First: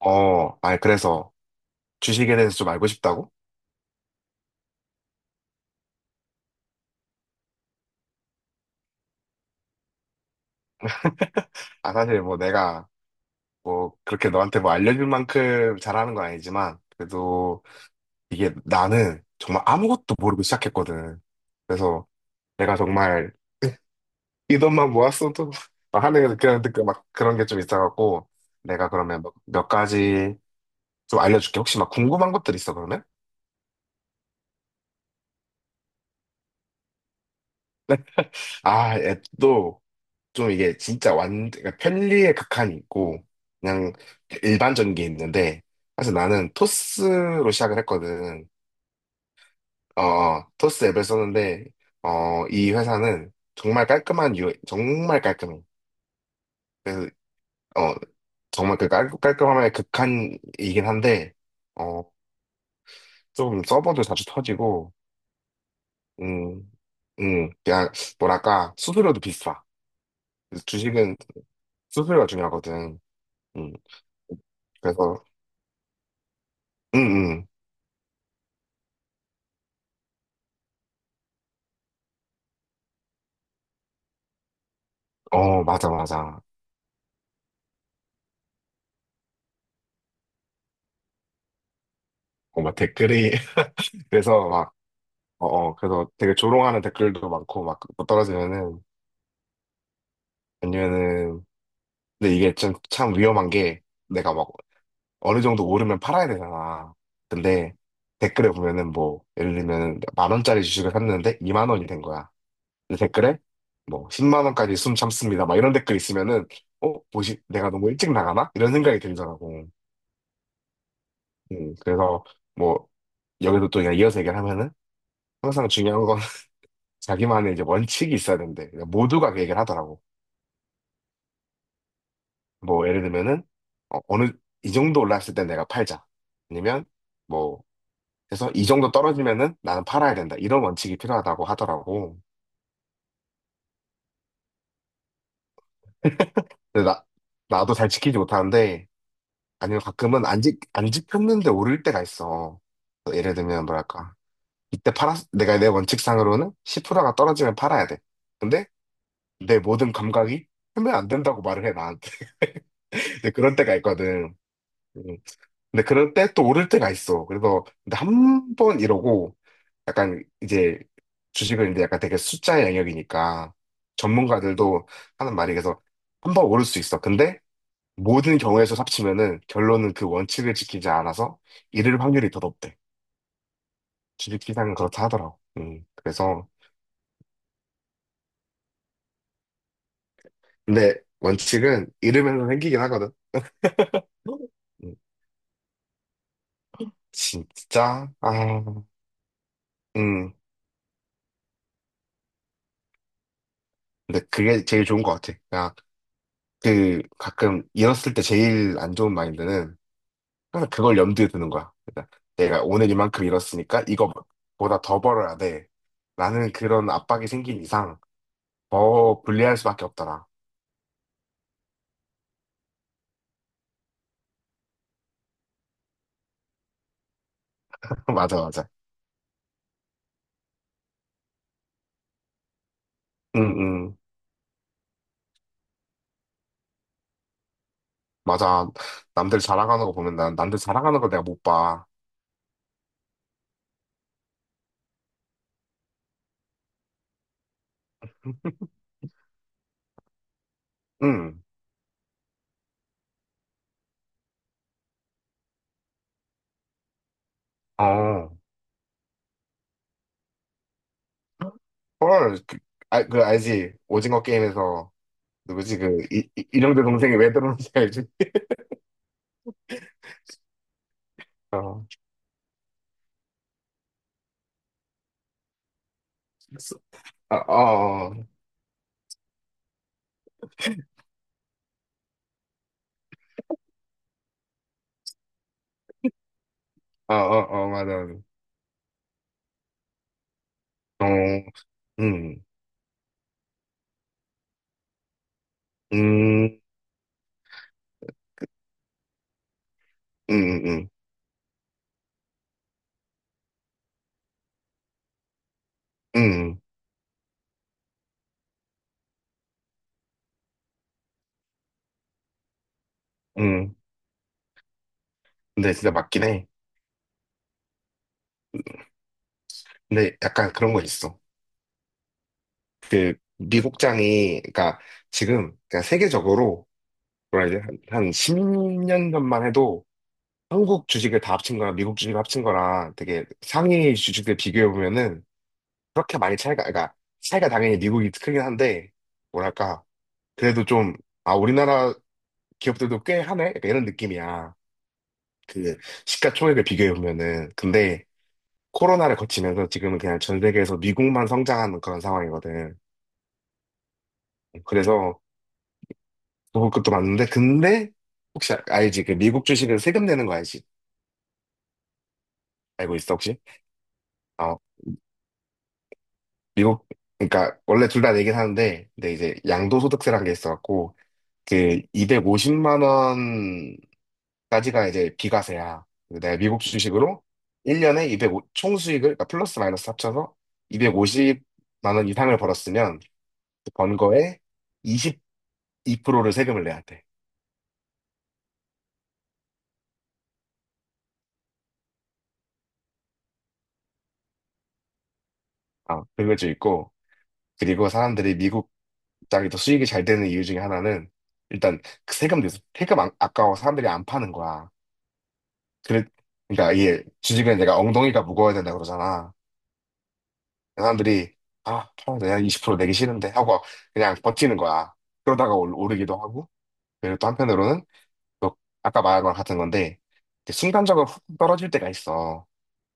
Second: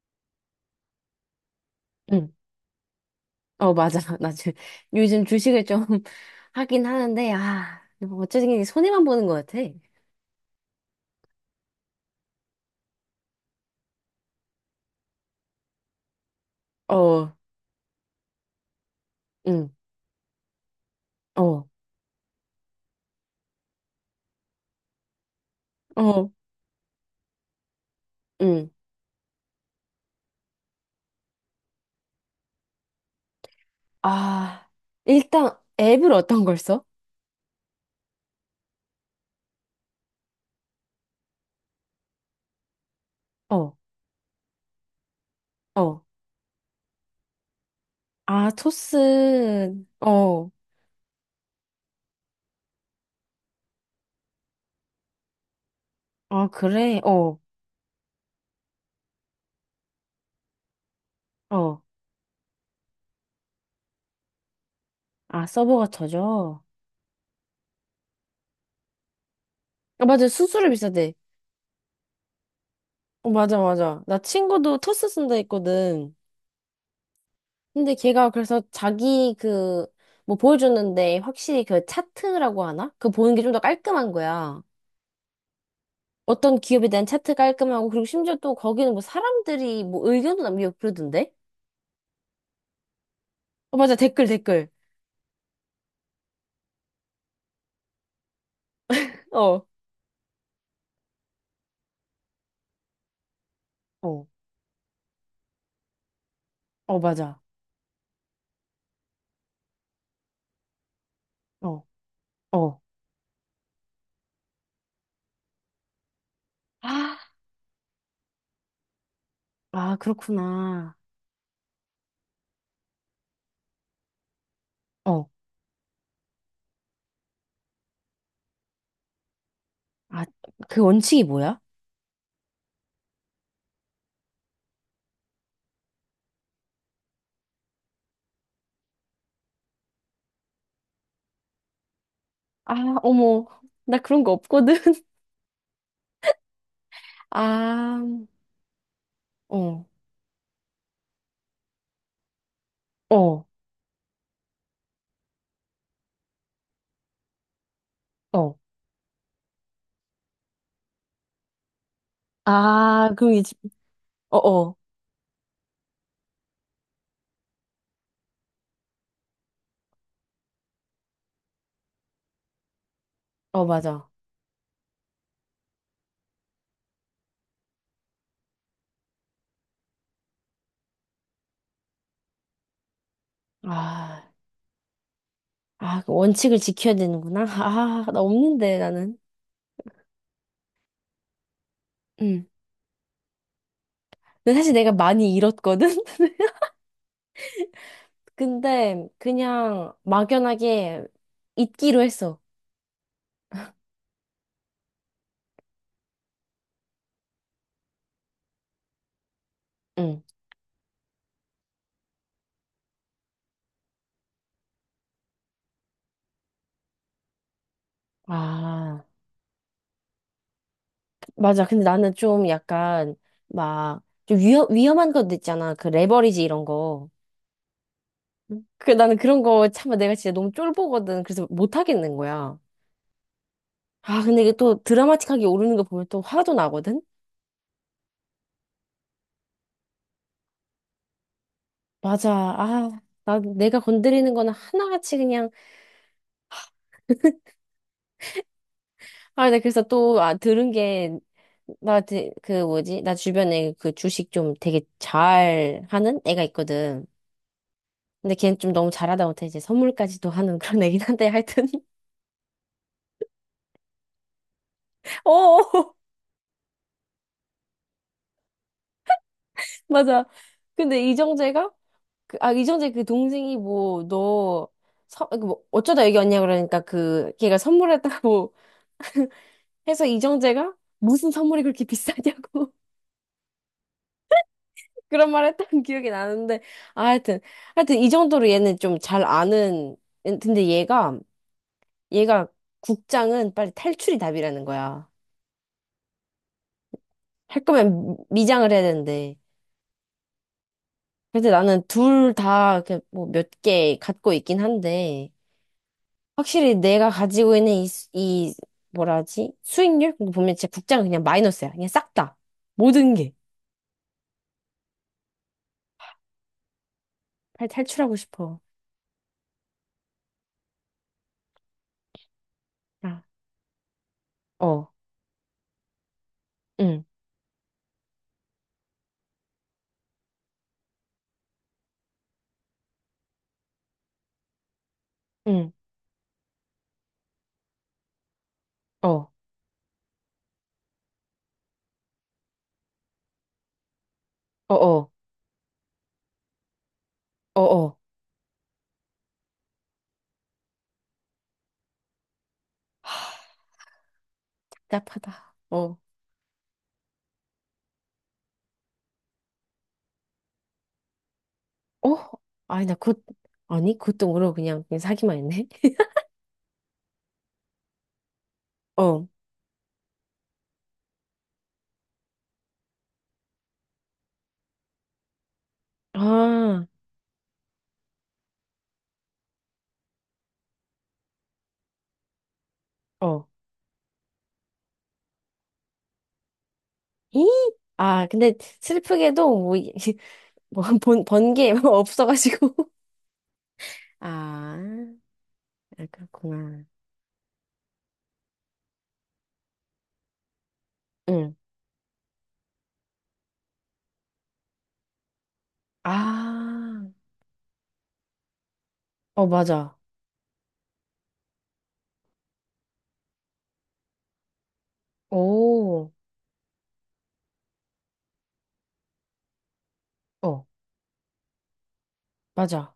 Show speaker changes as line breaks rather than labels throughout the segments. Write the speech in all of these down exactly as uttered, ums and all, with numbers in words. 어, 아니, 그래서
응.
주식에 대해서 좀 알고 싶다고?
어, 맞아. 나 주, 요즘 주식을 좀 하긴 하는데, 아, 어쨌든 손해만 보는 것 같아.
아, 사실 뭐 내가 뭐 그렇게 너한테 뭐 알려줄 만큼 잘하는 건 아니지만,
어,
그래도 이게 나는 정말
응,
아무것도 모르고 시작했거든.
어,
그래서 내가 정말 이 돈만 모았어도 막
어,
하는 그런, 그- 막 그런 게 좀 있어갖고,
응.
내가 그러면 몇, 몇 가지 좀 알려줄게. 혹시 막 궁금한 것들 있어, 그러면?
아, 일단 앱을 어떤 걸 써?
아, 앱도 좀 이게 진짜 완, 그러니까 편리의 극한이 있고,
어,
그냥 일반적인 게 있는데,
어.
사실 나는 토스로 시작을 했거든.
아, 토스,
어, 어,
어,
토스 앱을 썼는데, 어, 이 회사는 정말 깔끔한 유, 정말 깔끔해.
아, 그래,
그래서,
어,
어, 정말 그 깔, 깔끔함의 극한이긴 한데,
어.
어, 좀 서버도 자주 터지고,
아, 서버가 터져.
음, 음, 그냥, 뭐랄까, 수수료도 비싸.
아, 맞아.
그래서
수수료 비싸대.
주식은 수수료가 중요하거든.
어, 맞아,
음,
맞아. 나 친구도 토스
그래서,
쓴다 했거든.
음, 음.
근데 걔가 그래서 자기 그, 뭐 보여줬는데 확실히 그 차트라고 하나? 그 보는 게 좀 더 깔끔한 거야.
어, 맞아, 맞아.
어떤 기업에 대한 차트 깔끔하고, 그리고 심지어 또 거기는 뭐 사람들이 뭐 의견도 남기고 그러던데?
어, 막 댓글이,
어, 맞아. 댓글,
그래서
댓글.
막, 어, 어, 그래서 되게 조롱하는 댓글도 많고, 막, 그거 떨어지면은,
어,
아니면은, 근데 이게 좀, 참 위험한 게,
어,
내가 막, 어느 정도 오르면 팔아야 되잖아.
어, 맞아.
근데, 댓글에 보면은 뭐, 예를 들면 만 원짜리 주식을 샀는데, 이만
어,
원이 된 거야.
어,
근데 댓글에, 뭐, 십만 원까지 숨 참습니다. 막 이런 댓글 있으면은, 어,
아,
뭐지, 내가 너무 일찍 나가나? 이런 생각이 들더라고.
아, 그렇구나.
음, 그래서, 뭐, 여기도 또 그냥 이어서 얘기를 하면은,
어.
항상 중요한 건 자기만의 이제 원칙이 있어야 된대. 그러니까 모두가 그 얘기를 하더라고.
아, 그 원칙이 뭐야?
뭐, 예를 들면은, 어, 어느, 이 정도 올랐을 때 내가 팔자. 아니면, 뭐, 해서 이 정도 떨어지면은 나는 팔아야 된다. 이런 원칙이 필요하다고 하더라고.
아, 어머. 나 그런 거 없거든.
근데 나, 나도 잘
아,
지키지 못하는데, 아니면
어,
가끔은 안 지, 안 지켰는데 오를 때가 있어. 예를
어,
들면, 뭐랄까. 이때 팔았, 내가 내 원칙상으로는 십 퍼센트가 떨어지면 팔아야 돼.
어.
근데 내 모든 감각이 하면 안 된다고 말을 해, 나한테.
아,
근데
그럼 이제,
그럴 때가 있거든.
어, 어.
음. 근데 그럴 때 또 오를 때가 있어. 그래서 근데 한 번 이러고 약간 이제 주식은 이제 약간 되게 숫자의 영역이니까
어, 맞아.
전문가들도 하는 말이 그래서 한 번 오를 수 있어. 근데 모든 경우에서 합치면은 결론은 그 원칙을 지키지 않아서 이를 확률이 더 높대.
아.
주식 시장은 그렇다 하더라고. 음,
아, 그
그래서
원칙을 지켜야 되는구나. 아, 나 없는데, 나는.
근데 원칙은
응.
잃으면서 생기긴 하거든.
근데 사실 내가
음,
많이 잃었거든?
진짜 아,
근데 그냥
음,
막연하게 잊기로 했어.
근데 그게 제일 좋은 것 같아. 아, 그 가끔 잃었을 때 제일 안 좋은 마인드는
응.
항상 그걸 염두에 두는 거야. 그러니까 내가 오늘 이만큼 잃었으니까 이거보다 더 벌어야 돼. 라는 그런 압박이 생긴 이상
아,
더 불리할 수밖에 없더라.
맞아. 근데 나는 좀 약간 막 좀 위험, 위험한 것도 있잖아. 그 레버리지 이런 거.
맞아,
응.
맞아.
그 나는 그런 거 참 내가 진짜 너무 쫄보거든. 그래서 못 하겠는 거야.
응, 응.
아, 근데 이게 또 드라마틱하게 오르는 거 보면 또 화도 나거든?
맞아. 남들 자랑하는 거 보면 난 남들 자랑하는 거 내가 못 봐.
맞아. 아, 나 내가 건드리는 거는 하나같이 그냥. 아, 나 그래서 또, 아, 들은 게,
응.
나, 드- 그, 뭐지? 나 주변에 그 주식 좀 되게 잘 하는 애가 있거든.
어.
근데 걔는 좀 너무 잘하다 못해 이제 선물까지도 하는 그런 애긴 한데, 하여튼.
헐. 그, 아, 그 알지? 오징어 게임에서 누구지?
어,
그 이, 이, 이령대 동생이 왜 들어오는지 알지?
맞아. 근데 이정재가?
어.
그, 아, 이정재 그 동생이 뭐, 너, 서, 그뭐 어쩌다 여기 왔냐 그러니까 그,
아,
걔가
어.
선물했다고 해서 이정재가 무슨 선물이 그렇게 비싸냐고. 그런 말 했던 기억이 나는데, 아,
어,
하여튼,
어, 어,
하여튼
맞아,
이
맞아.
정도로 얘는 좀 잘 아는, 근데
어,
얘가,
음,
얘가 국장은 빨리 탈출이 답이라는 거야.
음,
할 거면 미- 미장을 해야 되는데.
음, 음,
근데 나는 둘 다 뭐 몇 개 갖고 있긴 한데,
음,
확실히 내가 가지고 있는 이, 수- 이 뭐라 하지? 수익률? 그거 보면 진짜 국장은 그냥 마이너스야. 그냥 싹 다. 모든 게.
음. 근데 진짜 맞긴 해.
빨리 탈출하고 싶어.
근데 약간 그런 거 있어.
아,
미국장이, 그러니까
어,
지금, 그러니까 세계적으로,
응,
뭐라 이제 한, 한 십 년 전만 해도 한국 주식을 다 합친 거랑 미국 주식을 합친 거랑 되게 상위 주식들 비교해보면은
응,
그렇게 많이 차이가, 그러니까 차이가 당연히 미국이 크긴 한데,
어, 어,
뭐랄까, 그래도 좀, 아, 우리나라 기업들도 꽤 하네? 약간 이런 느낌이야.
어,
그 시가총액을 비교해 보면은
어,
근데 코로나를 거치면서 지금은 그냥 전 세계에서 미국만 성장하는 그런 상황이거든.
어.
그래서
답답하다. 어,
그것도 많은데 근데 혹시 아- 알지? 그 미국 주식은 세금 내는 거 알지?
어? 아니, 나
알고 있어
곧,
혹시?
아니, 곧동으로
어
그냥, 그냥, 사기만 했네.
미국 그러니까 원래 둘 다 내긴 하는데 근데
어,
이제 양도소득세라는 게 있어갖고 그 이백오십만 원까지가 이제 비과세야. 근데 내가 미국
아,
주식으로 일 년에 이 공 총수익을, 그러니까 플러스 마이너스 합쳐서 이백오십만 원 이상을 벌었으면
어,
번 거에 이십이 퍼센트를 세금을 내야 돼.
이? 아, 근데 슬프게도 뭐, 이- 뭐 번, 번개 없어가지고. 아,
아,
아,
그것도
그렇구나.
있고, 그리고 사람들이 미국 땅이 더 수익이 잘 되는 이유 중에 하나는,
응.
일단, 그 세금 내서, 세금 안- 아까워 사람들이 안 파는 거야. 그래, 그러니까 이게
아,
주식은 내가 엉덩이가 무거워야 된다 그러잖아.
어, 맞아.
사람들이, 아, 팔아 내가 이십 퍼센트 내기 싫은데 하고 그냥 버티는 거야. 그러다가 올-
오,
오르기도 하고, 그리고 또 한편으로는, 또 아까 말한 거랑 같은 건데, 이제
어,
순간적으로 훅 떨어질 때가 있어.
맞아.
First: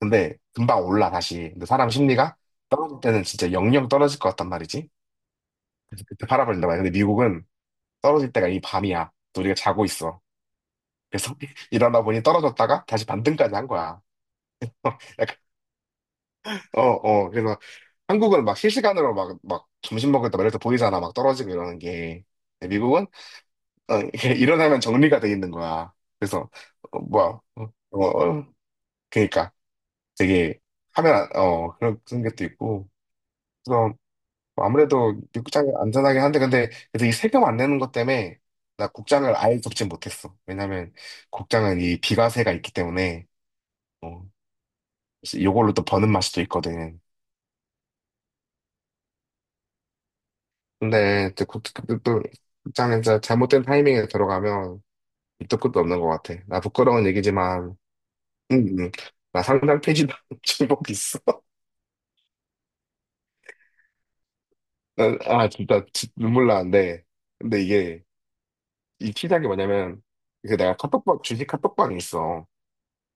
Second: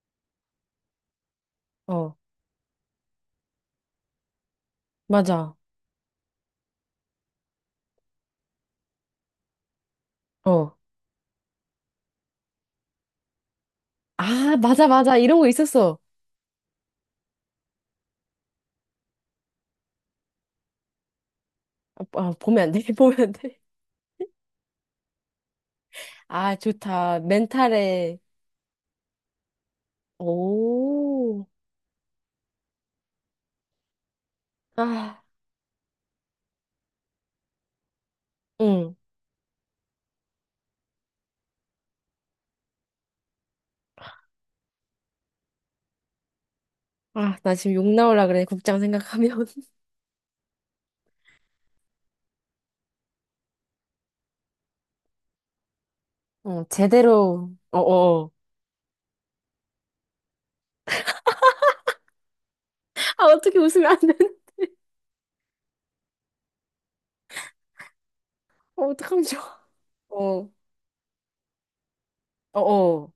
근데 금방 올라 다시. 근데 사람
어,
심리가 떨어질 때는 진짜 영영 떨어질 것 같단 말이지.
맞아.
그래서 그때 팔아버린단 말이야. 근데 미국은 떨어질 때가 이 밤이야. 또 우리가 자고 있어.
어.
그래서 일어나 보니 떨어졌다가 다시 반등까지 한 거야.
아, 맞아, 맞아.
약간
이런 거 있었어.
어, 어. 그래서 한국은 막 실시간으로 막, 막 점심 먹을 때 이렇게 보이잖아. 막 떨어지고 이러는
아,
게.
아, 보면 안
근데
돼.
미국은
보면 안 돼.
어, 이렇게 일어나면 정리가 돼 있는 거야. 그래서
아,
어,
좋다.
뭐야. 어, 어,
멘탈에.
어. 그러니까 되게 하면 안-
오.
어 그런 그런 것도 있고. 뭐 아무래도
아,
미국장이 안전하긴 한데, 근데, 그래서 이 세금 안 내는 것 때문에, 나
응.
국장을 아예 접지 못했어. 왜냐면, 국장은 이 비과세가 있기 때문에, 어, 그래서 요걸로 또 버는 맛이 또 있거든.
아, 나 지금 욕 나올라 그래, 국장 생각하면.
근데, 또, 국- 또, 또 국장에 진짜 잘못된 타이밍에 들어가면, 밑도 끝도 없는 것 같아. 나
어,
부끄러운
제대로,
얘기지만,
어어,
음, 음. 음. 나 상장 폐지 중복 있어.
아, 어떻게 웃으면 안 되는?
난- 아, 진짜, 지- 눈물 나는데. 근데 이게,
어,
이
어떡하면
시작이
좋아.
뭐냐면,
어,
그 내가 카톡방, 주식 카톡방이 있어.
어어,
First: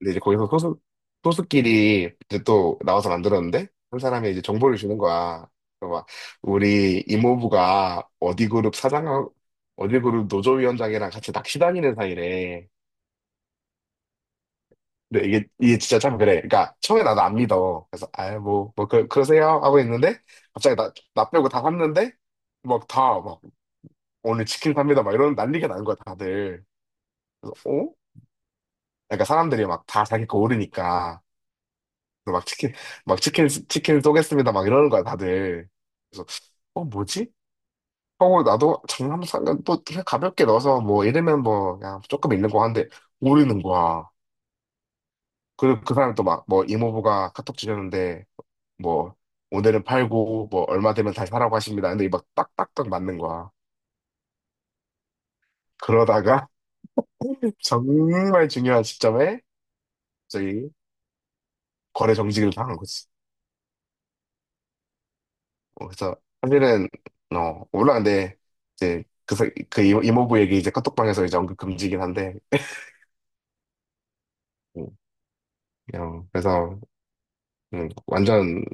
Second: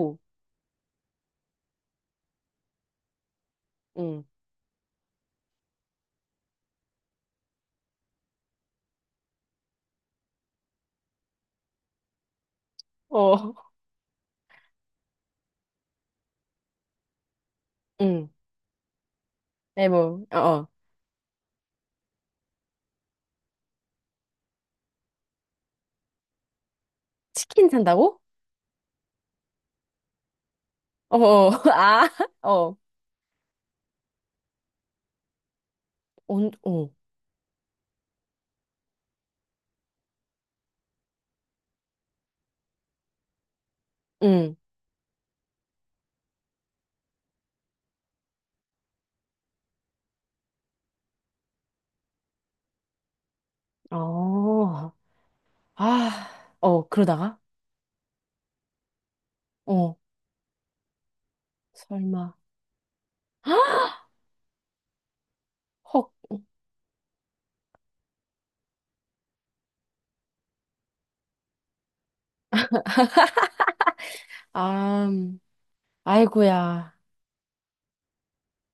근데 이제 거기서 소수, 소수끼리 이제 또 나와서 만들었는데, 한
응,
사람이 이제 정보를 주는 거야. 그래서 막, 우리 이모부가 어디 그룹 사장, 어디 그룹 노조위원장이랑 같이 낚시 다니는 사이래.
어.
근데 이게, 이게 진짜 참 그래. 그러니까, 처음에 나도 안 믿어. 그래서,
응,
아, 뭐, 뭐, 그, 그러세요? 하고
에
있는데,
뭐, 어어,
갑자기 나, 나 빼고 다 샀는데, 막 다, 막, 오늘 치킨 삽니다. 막 이런 난리가 난 거야, 다들. 그래서,
치킨
어?
산다고?
그러니까 사람들이 막 다 자기 거 오르니까.
어어, 아,
그래서 막 치킨,
어,
막 치킨, 치킨 쏘겠습니다. 막 이러는 거야, 다들. 그래서,
온,
어,
어,
뭐지? 하고 나도 장난 삼간 또 그냥 가볍게 넣어서 뭐 이러면 뭐 그냥 조금 있는 거 하는데 오르는 거야.
응,
그리고 그 사람이 또 막 뭐 이모부가 카톡 주셨는데 뭐 오늘은 팔고 뭐 얼마 되면 다시 사라고 하십니다. 근데 막 딱딱딱 맞는 거야.
어, 아,
그러다가
어, 그러다가,
정말 중요한 시점에
어,
저희 거래
설마,
정지를 당한 거지. 어,
헉,
그래서 사실은 어 물론 근데 이제 그, 사- 그 이모- 이모부 얘기 이제 카톡방에서 이제 언급 금지긴 한데 음,
아, 음.
그냥 그래서
아이고야,
음, 완전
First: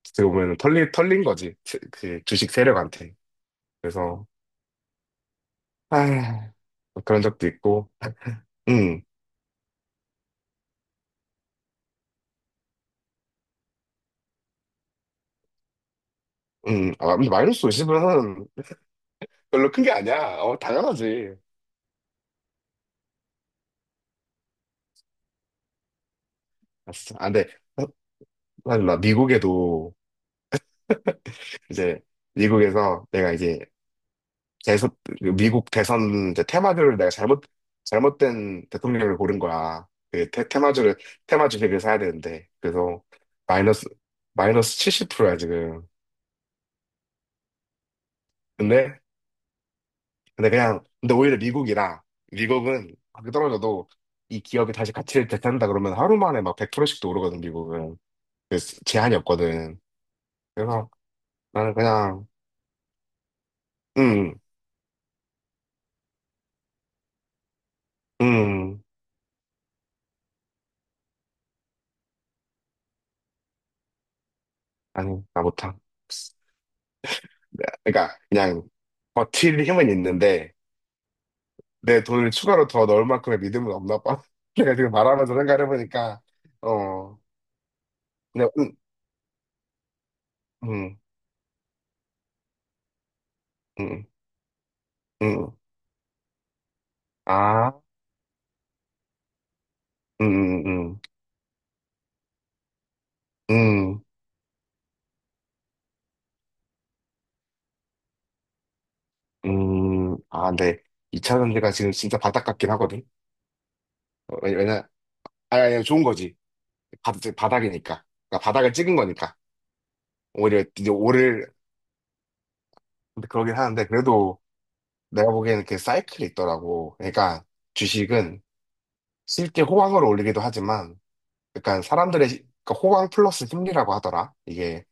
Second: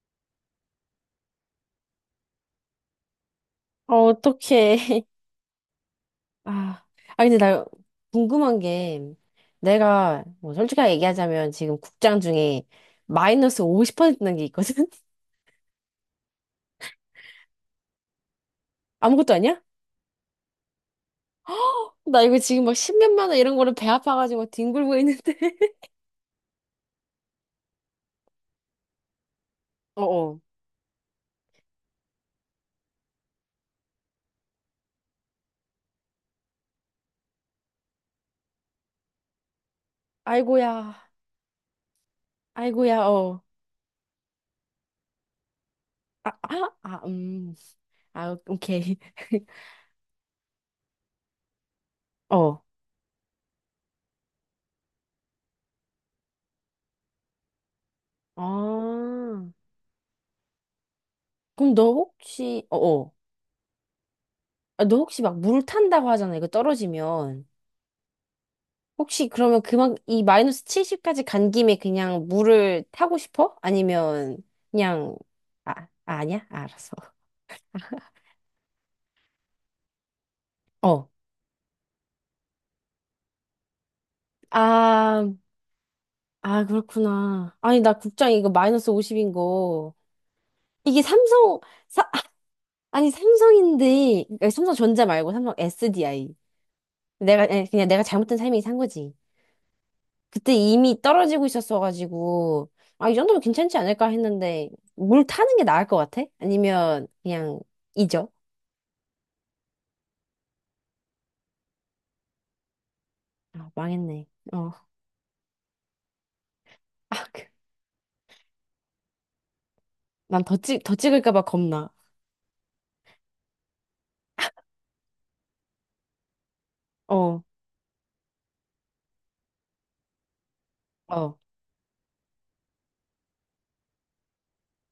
어떻게 보면 털린 털린 거지 세- 그 주식 세력한테
어,
그래서
어떡해.
아
아,
그런
아 근데
적도
나
있고
궁금한 게,
음,
내가 뭐 솔직하게 얘기하자면 지금 국장 중에 마이너스 오십 퍼센트난 게 있거든?
음, 아, 근데 마이너스 오십은
아무것도 아니야?
별로 큰 게 아니야. 어, 당연하지.
나 이거 지금 막 십몇만 원 이런 거를 배 아파가지고 뒹굴고 있는데.
아, 진짜. 아, 근데, 사실 나 미국에도,
어어.
이제, 미국에서 내가 이제 대선, 미국 대선 이제 테마주를 내가 잘못, 잘못된 대통령을 고른 거야. 그 테,
아이고야.
테마주를, 테마 주식을 사야 되는데.
아이고야.
그래서
어.
마이너스, 마이너스 칠십 퍼센트야, 지금.
아, 아, 아, 음. 아, 오케이.
근데, 근데 그냥, 근데 오히려 미국이라,
어.
미국은 그렇게 떨어져도 이 기업이 다시 가치를 되찾는다 그러면 하루 만에 막 백 퍼센트씩도 오르거든, 미국은.
아.
그래서 제한이 없거든. 그래서
그럼
나는
너
그냥,
혹시 어어.
음,
아, 너 혹시 막 물 탄다고 하잖아. 이거 떨어지면.
음,
혹시 그러면 그만, 이 마이너스 칠십까지 간 김에 그냥 물을 타고 싶어? 아니면 그냥,
아니, 나
아,
못함.
아, 아니야? 아, 알았어.
그러니까 그냥 버틸 힘은 있는데,
어.
내 돈을 추가로 더 넣을 만큼의 믿음은 없나 봐. 내가 지금
아,
말하면서 생각해보니까,
아,
어,
그렇구나. 아니, 나 국장 이거
그
마이너스 오십인 거.
응,
이게 삼성, 사, 아니,
응, 응,
삼성인데, 아니, 삼성전자 말고
응.
삼성 에스디아이. 내가, 아니,
아,
그냥 내가 잘못된 삶이 산 거지. 그때
응, 응,
이미 떨어지고 있었어가지고, 아, 이 정도면 괜찮지
응,
않을까 했는데, 물 타는 게 나을 것 같아? 아니면 그냥 잊어?
응, 응. 아, 네. 이 차 전지가 지금 진짜 바닥 같긴 하거든.
아, 망했네.
어, 왜냐,
어.
왜냐- 아니, 아니, 좋은 거지. 바,
아, 그,
바닥이니까. 그러니까 바닥을 찍은 거니까.
난더
오히려
찍,
이제
더 찍을까 봐
오를,
겁나.
근데 그러긴 하는데, 그래도 내가 보기에는 그 사이클이 있더라고.
어,
그러니까 주식은 실제 호황을 올리기도 하지만,
어,
약간 사람들의 시- 그러니까 호강 플러스 심리라고 하더라. 이게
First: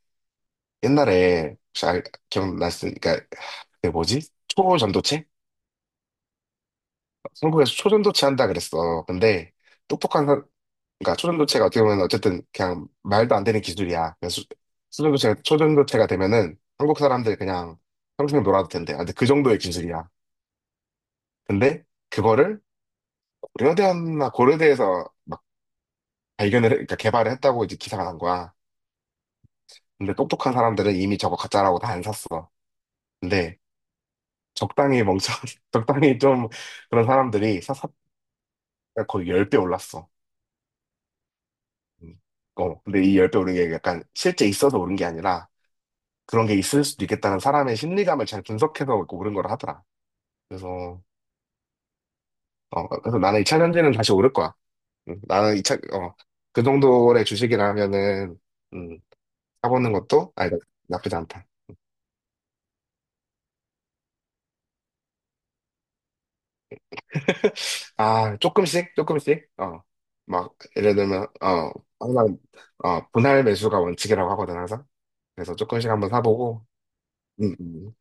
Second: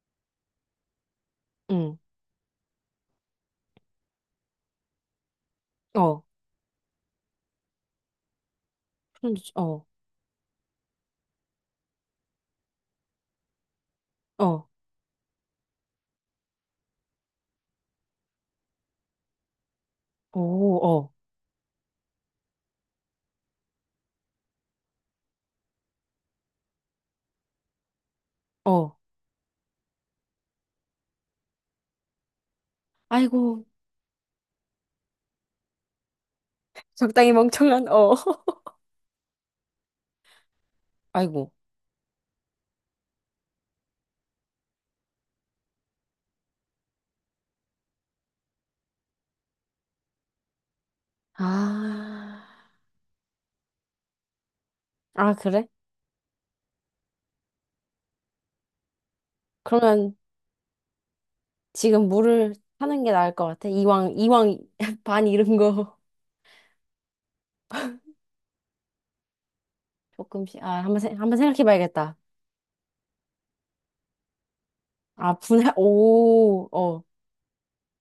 옛날에 혹시
응,
알, 기억났으니까 그러니까 그게 뭐지? 초전도체?
어,
한국에서 초전도체 한다 그랬어.
푸른 주
근데
어,
똑똑한 사 그러니까 초전도체가 어떻게 보면 어쨌든 그냥 말도 안 되는 기술이야. 그래서
어,
초전도체가, 초전도체가 되면은 한국 사람들 그냥 평생 놀아도 된대. 아, 근데 그 정도의 기술이야.
오, 어,
근데 그거를 고려대였나 고려대에서 막 발견을, 해- 그러니까 개발을 했다고 이제 기사가 난 거야.
어.
근데 똑똑한 사람들은 이미 저거 가짜라고 다 안 샀어. 근데
아이고,
적당히 멍청, 적당히 좀 그런
적당히
사람들이
멍청한,
사사
어.
거의 십 배 올랐어.
아이고.
음. 어, 근데 이 십 배 오른 게 약간 실제 있어서 오른 게 아니라 그런 게 있을 수도 있겠다는 사람의 심리감을 잘 분석해서 오른 거라 하더라. 그래서,
아,
어, 그래서 나는 이 차 전지는 다시 오를 거야. 음,
아,
나는 이
그래?
차 어, 그 정도의 주식이라면은, 음, 사보는
그러면
것도, 아니, 나- 나쁘지 않다.
지금 물을 타는 게 나을 것 같아. 이왕, 이왕 반 잃은 거
아, 조금씩, 조금씩, 어, 막,
조금씩. 아,
예를
한번, 세,
들면,
한번 생각해
어,
봐야겠다.
항상, 어, 분할 매수가 원칙이라고 하거든, 항상.
아,
그래서
분해,
조금씩 한번 사보고,
오, 어,
음, 음.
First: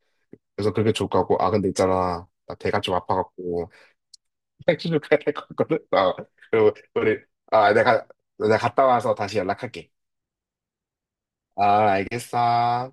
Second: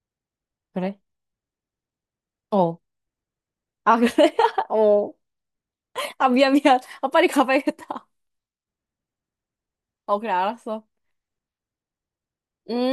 그래서 그게
그래?
좋을 것 같고, 아, 근데 있잖아. 나
어.
배가 좀 아파갖고,
아, 그래?
맥주를
어.
가야 될 것 같거든. 어.
아, 미안,
그리고
미안. 아,
우리,
빨리
아,
가봐야겠다.
내가, 내가 갔다 와서 다시 연락할게.
어, 그래, 알았어.
아,
응?
알겠어.